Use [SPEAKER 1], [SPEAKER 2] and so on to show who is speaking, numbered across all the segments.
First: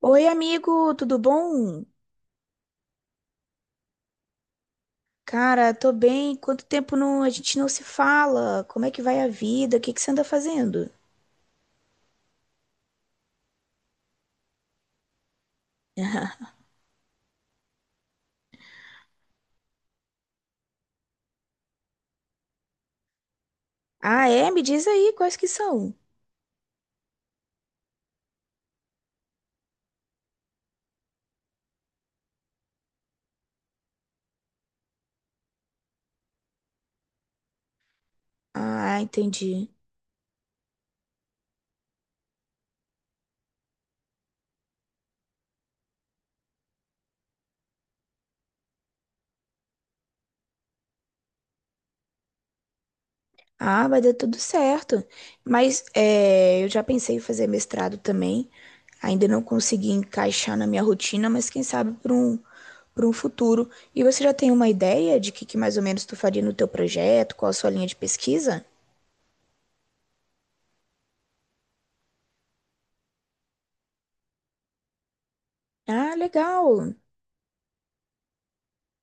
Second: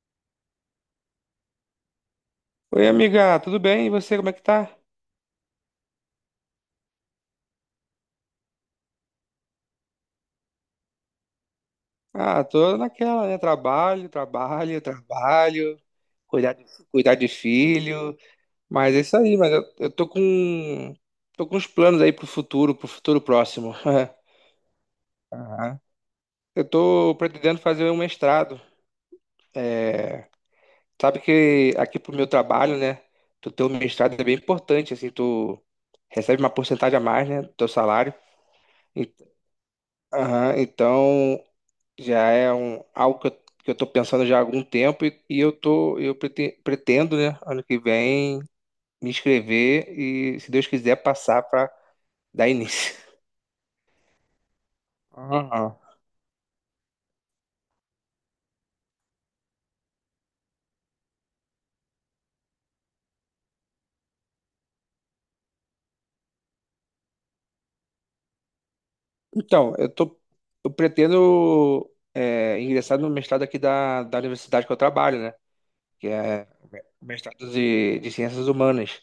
[SPEAKER 1] Oi, amigo, tudo bom?
[SPEAKER 2] Oi, amiga, tudo bem? E você, como é que tá?
[SPEAKER 1] Cara, tô bem. Quanto tempo a gente não se fala? Como é que vai a vida? O que que você anda fazendo?
[SPEAKER 2] Ah, tô naquela, né? Trabalho, trabalho, trabalho, cuidar de, cuidar de filho. Mas é isso aí, mas eu tô com uns planos aí pro futuro próximo.
[SPEAKER 1] Ah, é? Me diz aí quais que
[SPEAKER 2] Aham.
[SPEAKER 1] são.
[SPEAKER 2] Eu tô pretendendo fazer um mestrado. É, sabe que aqui pro meu trabalho, né? Tu ter um mestrado é bem importante, assim, tu recebe uma porcentagem a mais, né, do teu salário.
[SPEAKER 1] Ah,
[SPEAKER 2] E-
[SPEAKER 1] entendi.
[SPEAKER 2] aham, então, já é algo que eu tô pensando já há algum tempo e, eu pretendo, né, ano que vem me inscrever e, se Deus quiser, passar para dar início.
[SPEAKER 1] Ah, vai dar tudo certo.
[SPEAKER 2] Aham.
[SPEAKER 1] Mas é, eu já pensei em fazer mestrado também. Ainda não consegui encaixar na minha rotina, mas quem sabe para um futuro. E você já tem uma ideia de que mais ou menos tu faria no teu projeto? Qual a sua linha de pesquisa?
[SPEAKER 2] Então, eu pretendo é, ingressar no mestrado aqui da universidade que eu trabalho, né, que
[SPEAKER 1] Ah,
[SPEAKER 2] é
[SPEAKER 1] legal.
[SPEAKER 2] o mestrado de Ciências Humanas.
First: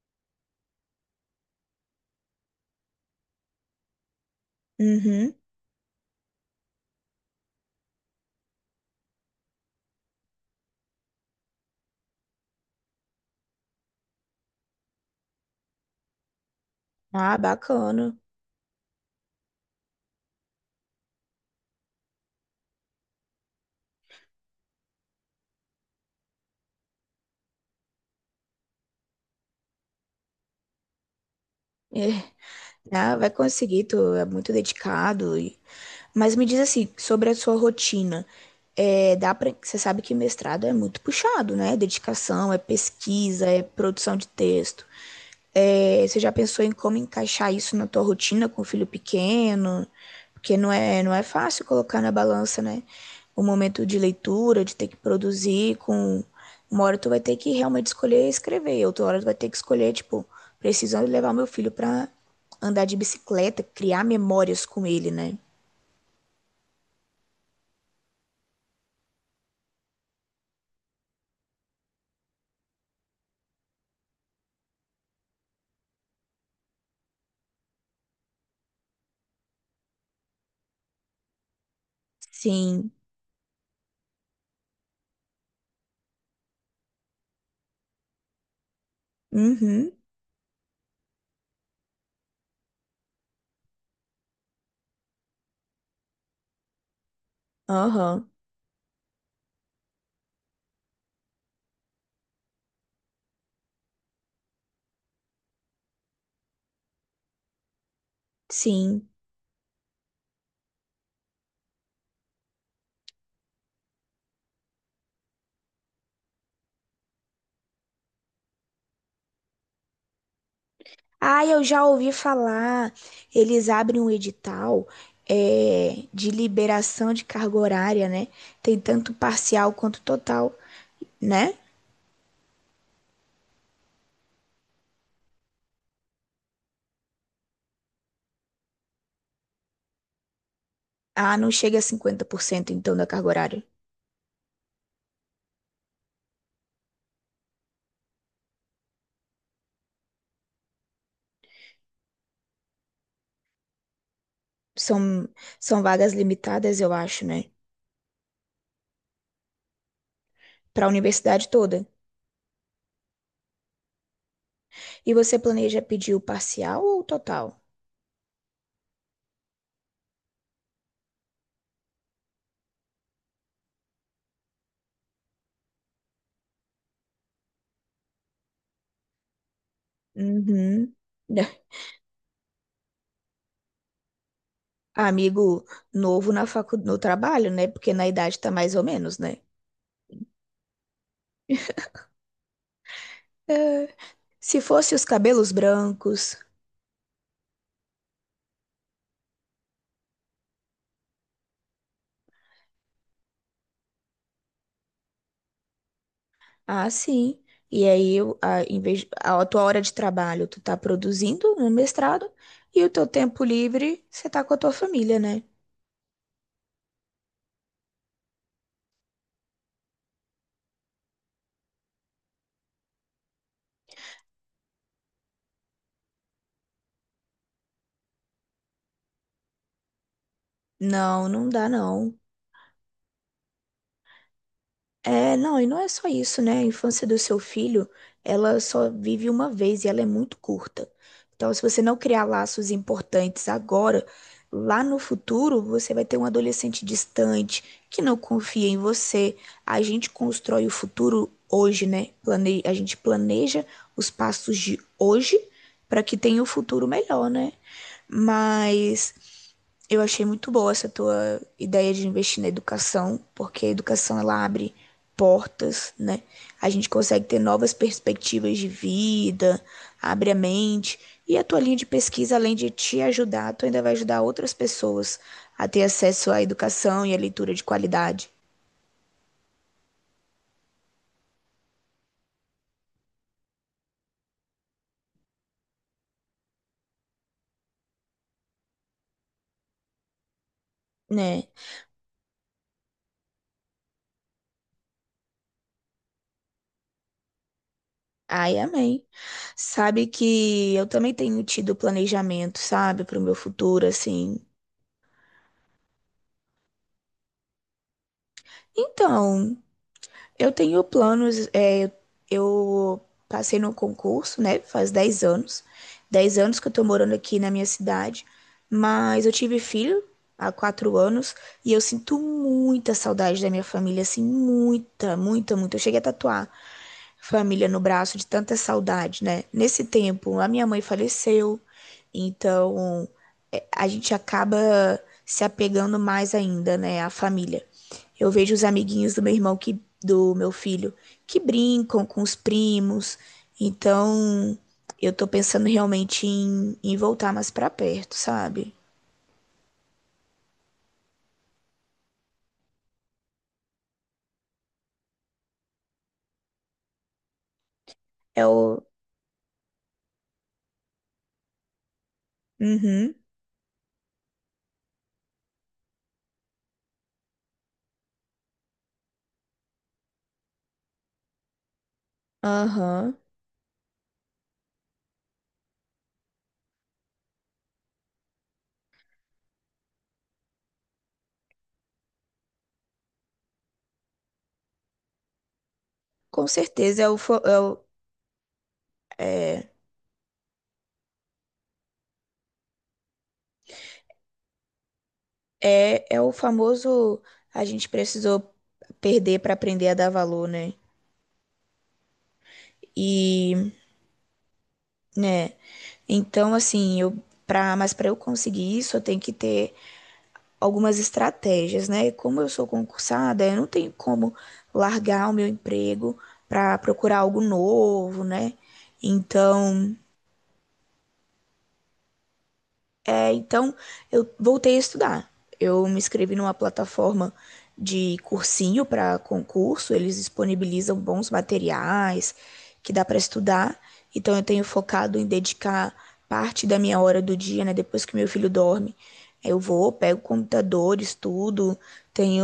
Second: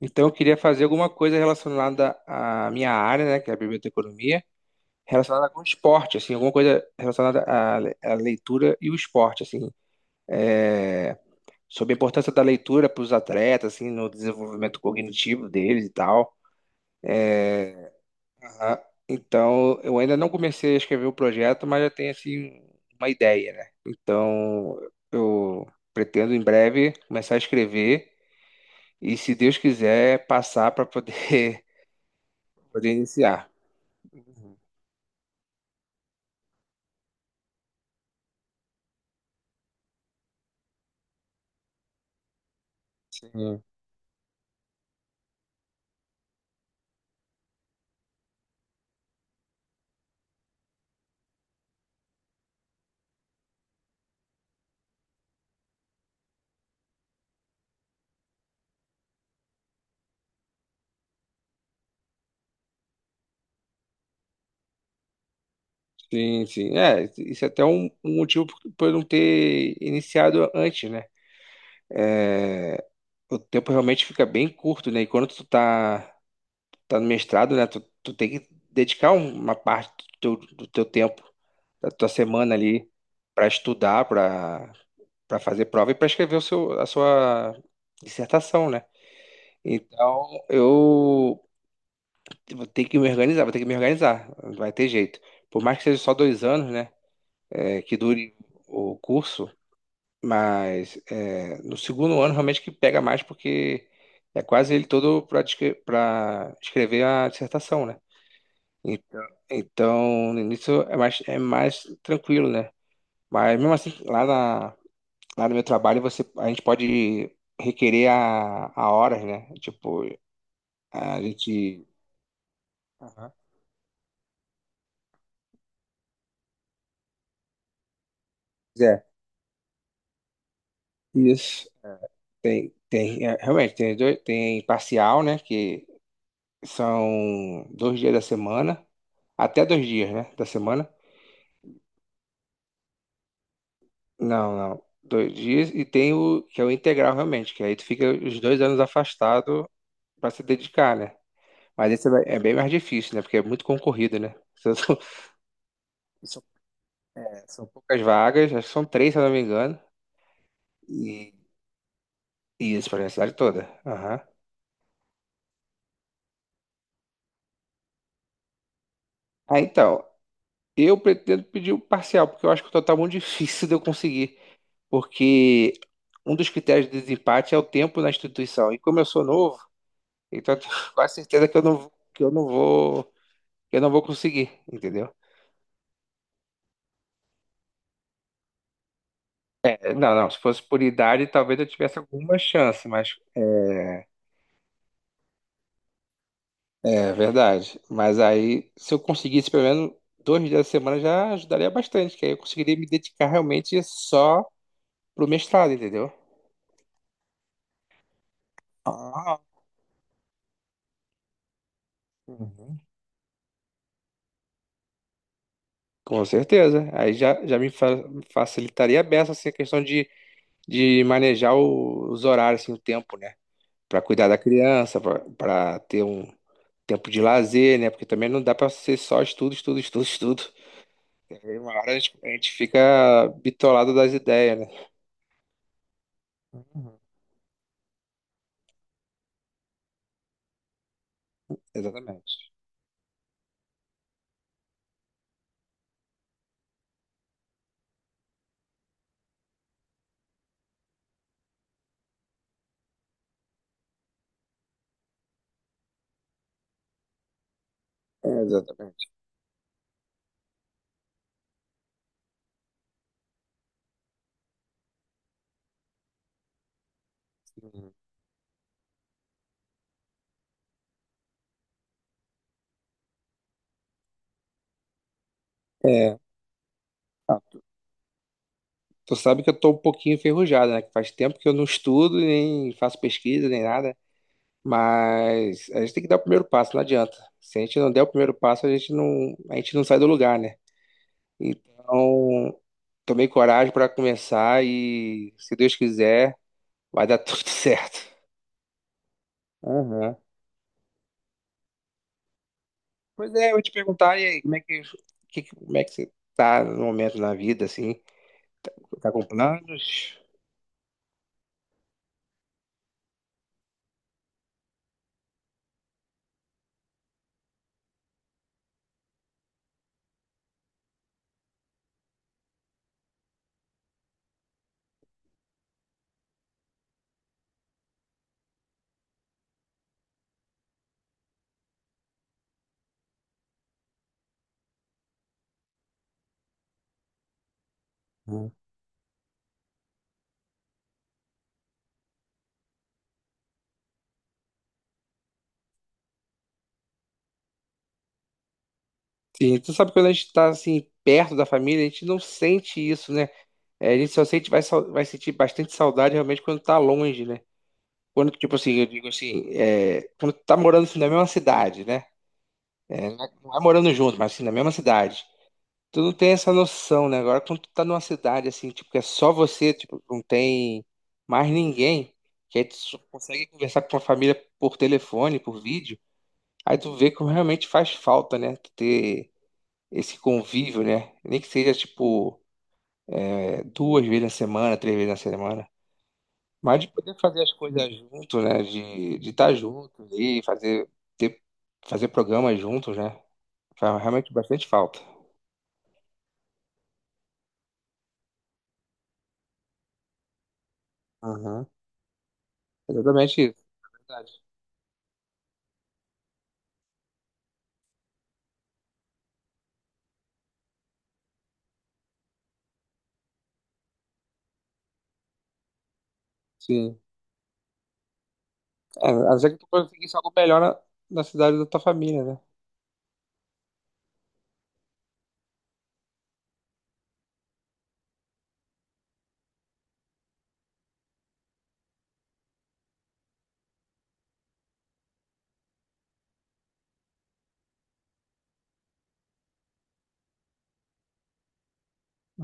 [SPEAKER 2] Então, eu queria fazer alguma coisa relacionada à minha área, né, que é a biblioteconomia.
[SPEAKER 1] Uhum.
[SPEAKER 2] Relacionada com esporte, assim, alguma coisa relacionada à leitura e o esporte, assim, é, sobre a importância da leitura para os atletas, assim, no desenvolvimento cognitivo deles e tal.
[SPEAKER 1] Ah, bacana.
[SPEAKER 2] Aham. Então, eu ainda não comecei a escrever o projeto, mas já tenho, assim, uma ideia, né? Então, eu pretendo em breve começar a escrever e, se Deus quiser, passar para poder,
[SPEAKER 1] É.
[SPEAKER 2] poder
[SPEAKER 1] Ah, vai
[SPEAKER 2] iniciar.
[SPEAKER 1] conseguir, tu é muito
[SPEAKER 2] Uhum.
[SPEAKER 1] dedicado. Mas me diz assim, sobre a sua rotina. É, dá pra... Você sabe que mestrado é muito puxado, né? Dedicação, é pesquisa, é
[SPEAKER 2] Sim.
[SPEAKER 1] produção de texto. É, você já pensou em como encaixar isso na tua rotina com o filho pequeno? Porque não é fácil colocar na balança, né? O momento de leitura, de ter que produzir com... Uma hora tu vai ter que realmente escolher escrever, outra hora tu vai ter que escolher, tipo, precisando levar meu filho pra andar de bicicleta, criar memórias com ele, né?
[SPEAKER 2] Sim, sim. É, isso é até um motivo por eu não ter iniciado antes, né? É, o tempo realmente fica bem curto, né? E tá no mestrado, né? Tu tem que dedicar uma parte do teu tempo, da tua semana ali,
[SPEAKER 1] Sim.
[SPEAKER 2] para estudar, para fazer prova e para escrever a sua dissertação, né?
[SPEAKER 1] Uhum.
[SPEAKER 2] Então, eu vou ter que me organizar, vou ter que me organizar, não vai ter jeito. Por mais que seja só dois anos, né? É, que
[SPEAKER 1] Aham.
[SPEAKER 2] dure o curso. Mas é, no segundo ano realmente que pega mais porque é quase ele todo para escrever a dissertação, né?
[SPEAKER 1] Sim.
[SPEAKER 2] então Então, no início é mais tranquilo, né? Mas mesmo assim, lá no meu trabalho, você, a gente pode requerer a horas, né? Tipo, a
[SPEAKER 1] Ah, eu já
[SPEAKER 2] gente.
[SPEAKER 1] ouvi falar.
[SPEAKER 2] Aham.
[SPEAKER 1] Eles abrem um edital é, de liberação de carga horária, né? Tem
[SPEAKER 2] É,
[SPEAKER 1] tanto parcial quanto total, né?
[SPEAKER 2] isso. Tem, tem, é, realmente, tem, dois, tem parcial, né? Que são dois dias da semana, até dois dias, né? Da semana.
[SPEAKER 1] Ah, não chega a 50%, então da carga horária.
[SPEAKER 2] Não, não. Dois dias e tem o que é o integral realmente, que aí tu fica os dois anos afastado pra se dedicar, né? Mas esse é bem mais difícil, né? Porque é muito concorrido, né? São, são-
[SPEAKER 1] São, são vagas
[SPEAKER 2] são-
[SPEAKER 1] limitadas, eu acho, né?
[SPEAKER 2] é, são poucas vagas, acho que são três, se eu não me engano.
[SPEAKER 1] Para a
[SPEAKER 2] E,
[SPEAKER 1] universidade toda.
[SPEAKER 2] e isso para a cidade toda. Aham.
[SPEAKER 1] E você planeja pedir o parcial ou o total?
[SPEAKER 2] Ah, então, eu pretendo pedir o parcial, porque eu acho que o total é muito difícil de eu conseguir. Porque um dos critérios de desempate é o tempo na instituição. E como eu sou novo, então eu tenho
[SPEAKER 1] Uhum.
[SPEAKER 2] quase certeza que eu não vou. Eu não vou conseguir, entendeu?
[SPEAKER 1] Amigo novo na facu... no trabalho, né? Porque na idade tá mais ou menos, né?
[SPEAKER 2] É, não, não. Se fosse por idade, talvez eu tivesse alguma chance, mas.
[SPEAKER 1] É. Se fosse os cabelos brancos,
[SPEAKER 2] É verdade. Mas aí, se eu conseguisse pelo menos dois dias da semana, já ajudaria bastante, que aí eu conseguiria me dedicar realmente só pro mestrado, entendeu?
[SPEAKER 1] ah, sim. E aí, eu, a, em vez,
[SPEAKER 2] Ah,
[SPEAKER 1] a tua hora de trabalho, tu tá produzindo no mestrado
[SPEAKER 2] uhum.
[SPEAKER 1] e o teu tempo livre, você tá com a tua família, né?
[SPEAKER 2] Com certeza. Aí já, já me fa- facilitaria a beça assim, a questão de manejar os horários, assim, o tempo, né? Para cuidar da criança, para ter um tempo de lazer, né? Porque também não dá para ser só estudo, estudo, estudo, estudo.
[SPEAKER 1] Não, não
[SPEAKER 2] Tem
[SPEAKER 1] dá,
[SPEAKER 2] uma hora a gente,
[SPEAKER 1] não.
[SPEAKER 2] a gente fica bitolado das ideias, né?
[SPEAKER 1] É, não, e não é só isso, né? A
[SPEAKER 2] Uhum.
[SPEAKER 1] infância do seu filho, ela só vive uma vez e ela é muito curta. Então, se você não criar
[SPEAKER 2] Exatamente.
[SPEAKER 1] laços importantes agora, lá no futuro, você vai ter um adolescente distante, que não confia em você. A gente constrói o futuro hoje, né? Plane... A gente planeja os passos de hoje para que tenha um futuro melhor, né?
[SPEAKER 2] É, exatamente.
[SPEAKER 1] Mas eu achei muito boa essa tua ideia de investir na educação, porque a educação ela abre portas, né? A gente consegue ter novas
[SPEAKER 2] Uhum.
[SPEAKER 1] perspectivas de vida, abre a mente. E a tua linha de pesquisa, além de te ajudar, tu ainda vai ajudar outras pessoas a ter
[SPEAKER 2] É.
[SPEAKER 1] acesso à educação e à
[SPEAKER 2] Ah,
[SPEAKER 1] leitura de qualidade,
[SPEAKER 2] tu sabe que eu tô um pouquinho enferrujado, né? Que faz tempo que eu não estudo, nem faço pesquisa, nem nada. Mas a gente tem que dar o primeiro passo, não adianta. Se a gente não der o primeiro passo, a gente não sai do lugar, né?
[SPEAKER 1] né?
[SPEAKER 2] Então, tomei coragem para começar e, se Deus quiser, vai dar tudo certo.
[SPEAKER 1] Ai, amém. Sabe
[SPEAKER 2] Aham.
[SPEAKER 1] que eu também tenho tido planejamento, sabe, para o
[SPEAKER 2] Pois
[SPEAKER 1] meu
[SPEAKER 2] é, eu ia te
[SPEAKER 1] futuro,
[SPEAKER 2] perguntar, e aí,
[SPEAKER 1] assim.
[SPEAKER 2] como é que você tá no momento na vida, assim? Tá com
[SPEAKER 1] Então,
[SPEAKER 2] planos?
[SPEAKER 1] eu tenho planos, é, eu passei no concurso, né? Faz 10 anos. 10 anos que eu tô morando aqui na minha cidade, mas eu tive filho há 4 anos e eu sinto muita saudade da minha família, assim, muita, muita, muita. Eu cheguei a tatuar família no braço de tanta saudade, né? Nesse tempo, a minha mãe faleceu, então é, a gente acaba se apegando mais ainda, né, à família. Eu
[SPEAKER 2] Hum.
[SPEAKER 1] vejo os amiguinhos do meu filho que brincam com os primos. Então, eu tô pensando realmente em, em voltar mais pra perto, sabe?
[SPEAKER 2] Sim, tu sabe que quando a gente tá, assim, perto da família, a gente não sente isso, né? É, a gente só sente, vai sentir bastante saudade realmente quando tá longe, né? Quando,
[SPEAKER 1] É
[SPEAKER 2] tipo assim,
[SPEAKER 1] o
[SPEAKER 2] eu digo assim, é, quando tu tá morando assim, na mesma cidade, né? É,
[SPEAKER 1] uhum,
[SPEAKER 2] não é morando junto, mas assim, na mesma cidade. Tu não tem essa noção, né? Agora, quando tu tá numa cidade assim, tipo, que é só você, tipo, não tem mais ninguém, que aí tu só
[SPEAKER 1] aham.
[SPEAKER 2] consegue conversar com a família por telefone, por vídeo, aí tu vê como realmente faz falta, né? Tu ter esse convívio, né? Nem que seja, tipo, é, duas vezes na semana, três vezes na semana.
[SPEAKER 1] Com
[SPEAKER 2] Mas de
[SPEAKER 1] certeza é
[SPEAKER 2] poder
[SPEAKER 1] o, fa-
[SPEAKER 2] fazer as
[SPEAKER 1] é o
[SPEAKER 2] coisas junto, né? De estar
[SPEAKER 1] é,
[SPEAKER 2] junto ali, fazer, ter, fazer programas juntos, né? Faz realmente bastante falta.
[SPEAKER 1] é, é o famoso a gente precisou perder pra aprender a dar valor, né?
[SPEAKER 2] Aham. Exatamente isso,
[SPEAKER 1] E,
[SPEAKER 2] verdade.
[SPEAKER 1] né? Então, assim, eu para mas para eu conseguir isso, eu tenho que ter algumas estratégias, né? E como eu sou concursada, eu não tenho como largar o meu emprego para
[SPEAKER 2] Sim.
[SPEAKER 1] procurar algo novo, né?
[SPEAKER 2] É, a não ser que tu
[SPEAKER 1] Então,
[SPEAKER 2] conseguisse algo melhor na cidade da tua família, né?
[SPEAKER 1] então, eu voltei a estudar. Eu me inscrevi numa plataforma de cursinho para concurso, eles disponibilizam bons materiais que dá para estudar. Então eu tenho focado em dedicar parte da minha hora do dia, né, depois que meu filho dorme. Eu vou, pego o computador, estudo,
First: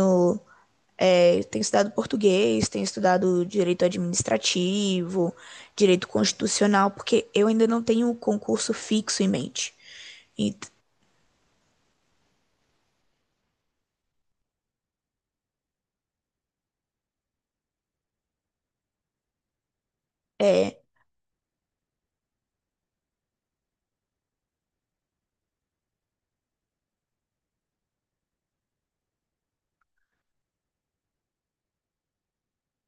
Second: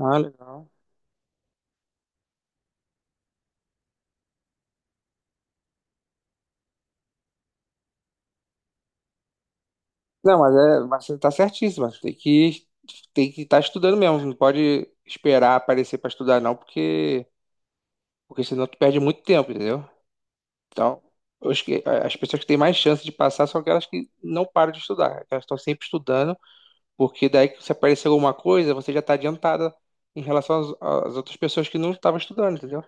[SPEAKER 2] Ah, legal.
[SPEAKER 1] Tenho estudado português, tenho estudado direito administrativo, direito constitucional, porque eu ainda não tenho um concurso fixo em mente.
[SPEAKER 2] Não, mas,
[SPEAKER 1] E,
[SPEAKER 2] é, mas você tá certíssimo. Tem que estar estudando mesmo. Não pode esperar aparecer para estudar, não, porque senão tu perde muito tempo, entendeu?
[SPEAKER 1] é,
[SPEAKER 2] Então, eu acho que as pessoas que têm mais chance de passar são aquelas que não param de estudar. Elas estão sempre estudando, porque daí que se aparecer alguma coisa, você já tá adiantada em relação às outras pessoas que não estavam estudando, entendeu?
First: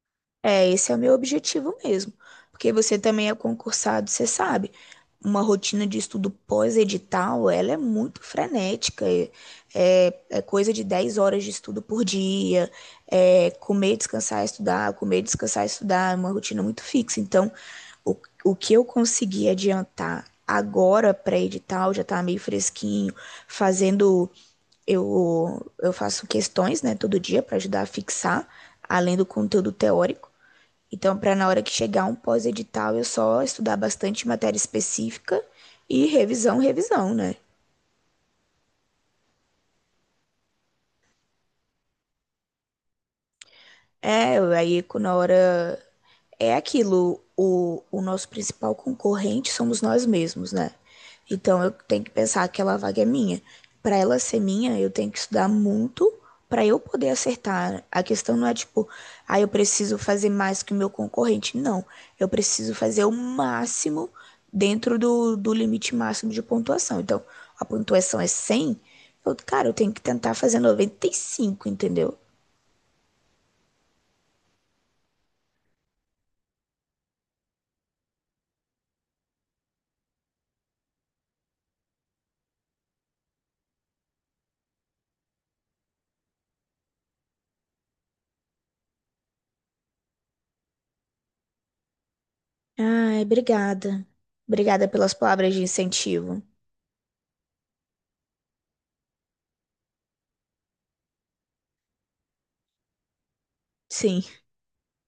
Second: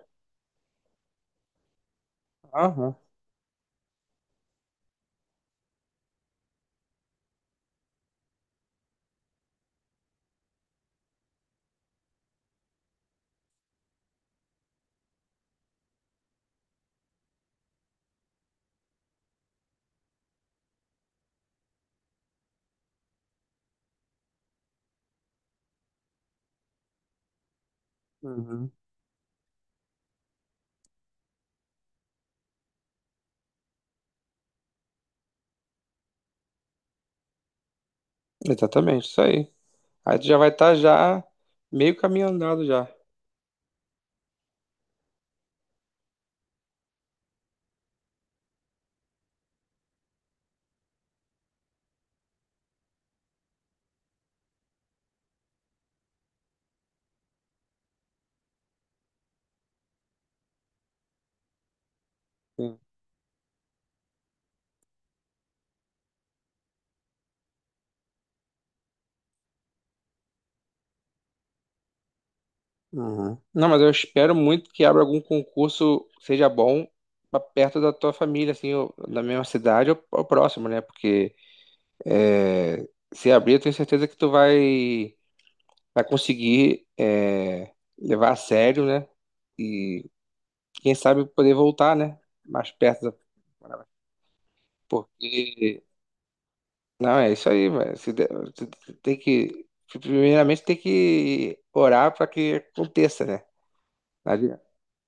[SPEAKER 1] Esse é o meu objetivo mesmo. Porque
[SPEAKER 2] Aham.
[SPEAKER 1] você também é concursado, você sabe. Uma rotina de estudo pós-edital, ela é muito frenética. É, é coisa de 10 horas de estudo por dia. É comer, descansar, estudar, comer, descansar, estudar. É uma rotina muito fixa. Então, o, o que eu consegui adiantar agora pré-edital já está meio fresquinho, fazendo. Eu faço questões, né, todo dia para ajudar a fixar,
[SPEAKER 2] Uhum.
[SPEAKER 1] além do conteúdo teórico. Então, para na hora que chegar um pós-edital, eu só estudar bastante matéria específica e revisão, revisão, né?
[SPEAKER 2] Exatamente, isso aí. Aí tu já vai estar já meio caminho andado já.
[SPEAKER 1] É, aí co- na hora é aquilo, o nosso principal concorrente somos nós mesmos, né? Então eu tenho que pensar que aquela vaga é minha. Para ela ser minha, eu tenho que estudar muito para eu poder acertar. A questão não é tipo, ah, eu preciso fazer mais que o meu concorrente. Não, eu preciso
[SPEAKER 2] Sim.
[SPEAKER 1] fazer o máximo dentro do limite máximo de pontuação. Então, a pontuação é 100, cara, eu tenho que tentar fazer 95, entendeu?
[SPEAKER 2] Uhum. Não, mas eu espero muito que abra algum concurso que seja bom pra perto da tua família, assim, ou na mesma cidade ou próximo, né? Porque é, se abrir, eu tenho certeza que vai conseguir é, levar a sério, né? E quem sabe poder voltar, né? Mais perto da...
[SPEAKER 1] Ai, obrigada. Obrigada pelas palavras de
[SPEAKER 2] Porque
[SPEAKER 1] incentivo.
[SPEAKER 2] não, é isso aí, velho. Você tem que, primeiramente, tem que orar para que aconteça, né?
[SPEAKER 1] Sim,
[SPEAKER 2] Não.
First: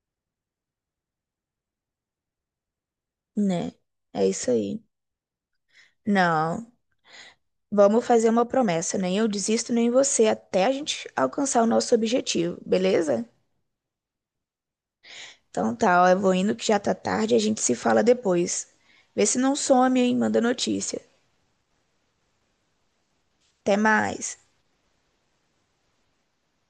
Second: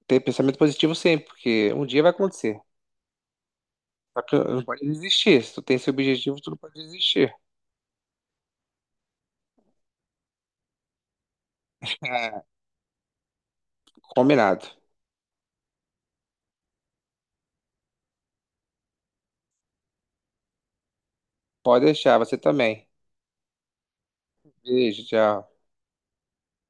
[SPEAKER 2] Ter pensamento positivo sempre, porque um dia vai acontecer.
[SPEAKER 1] né?
[SPEAKER 2] Só
[SPEAKER 1] É
[SPEAKER 2] que
[SPEAKER 1] isso
[SPEAKER 2] não pode
[SPEAKER 1] aí.
[SPEAKER 2] desistir. Se tu tem esse objetivo, tu não
[SPEAKER 1] Não,
[SPEAKER 2] pode desistir.
[SPEAKER 1] vamos fazer uma promessa. Nem eu desisto, nem você, até a gente alcançar o nosso
[SPEAKER 2] É,
[SPEAKER 1] objetivo, beleza?
[SPEAKER 2] combinado.
[SPEAKER 1] Então tá, ó, eu vou indo que já tá tarde, a gente se fala depois. Vê se não some, hein? Manda notícia.
[SPEAKER 2] Pode deixar, você também.
[SPEAKER 1] Até mais.
[SPEAKER 2] Beijo, tchau.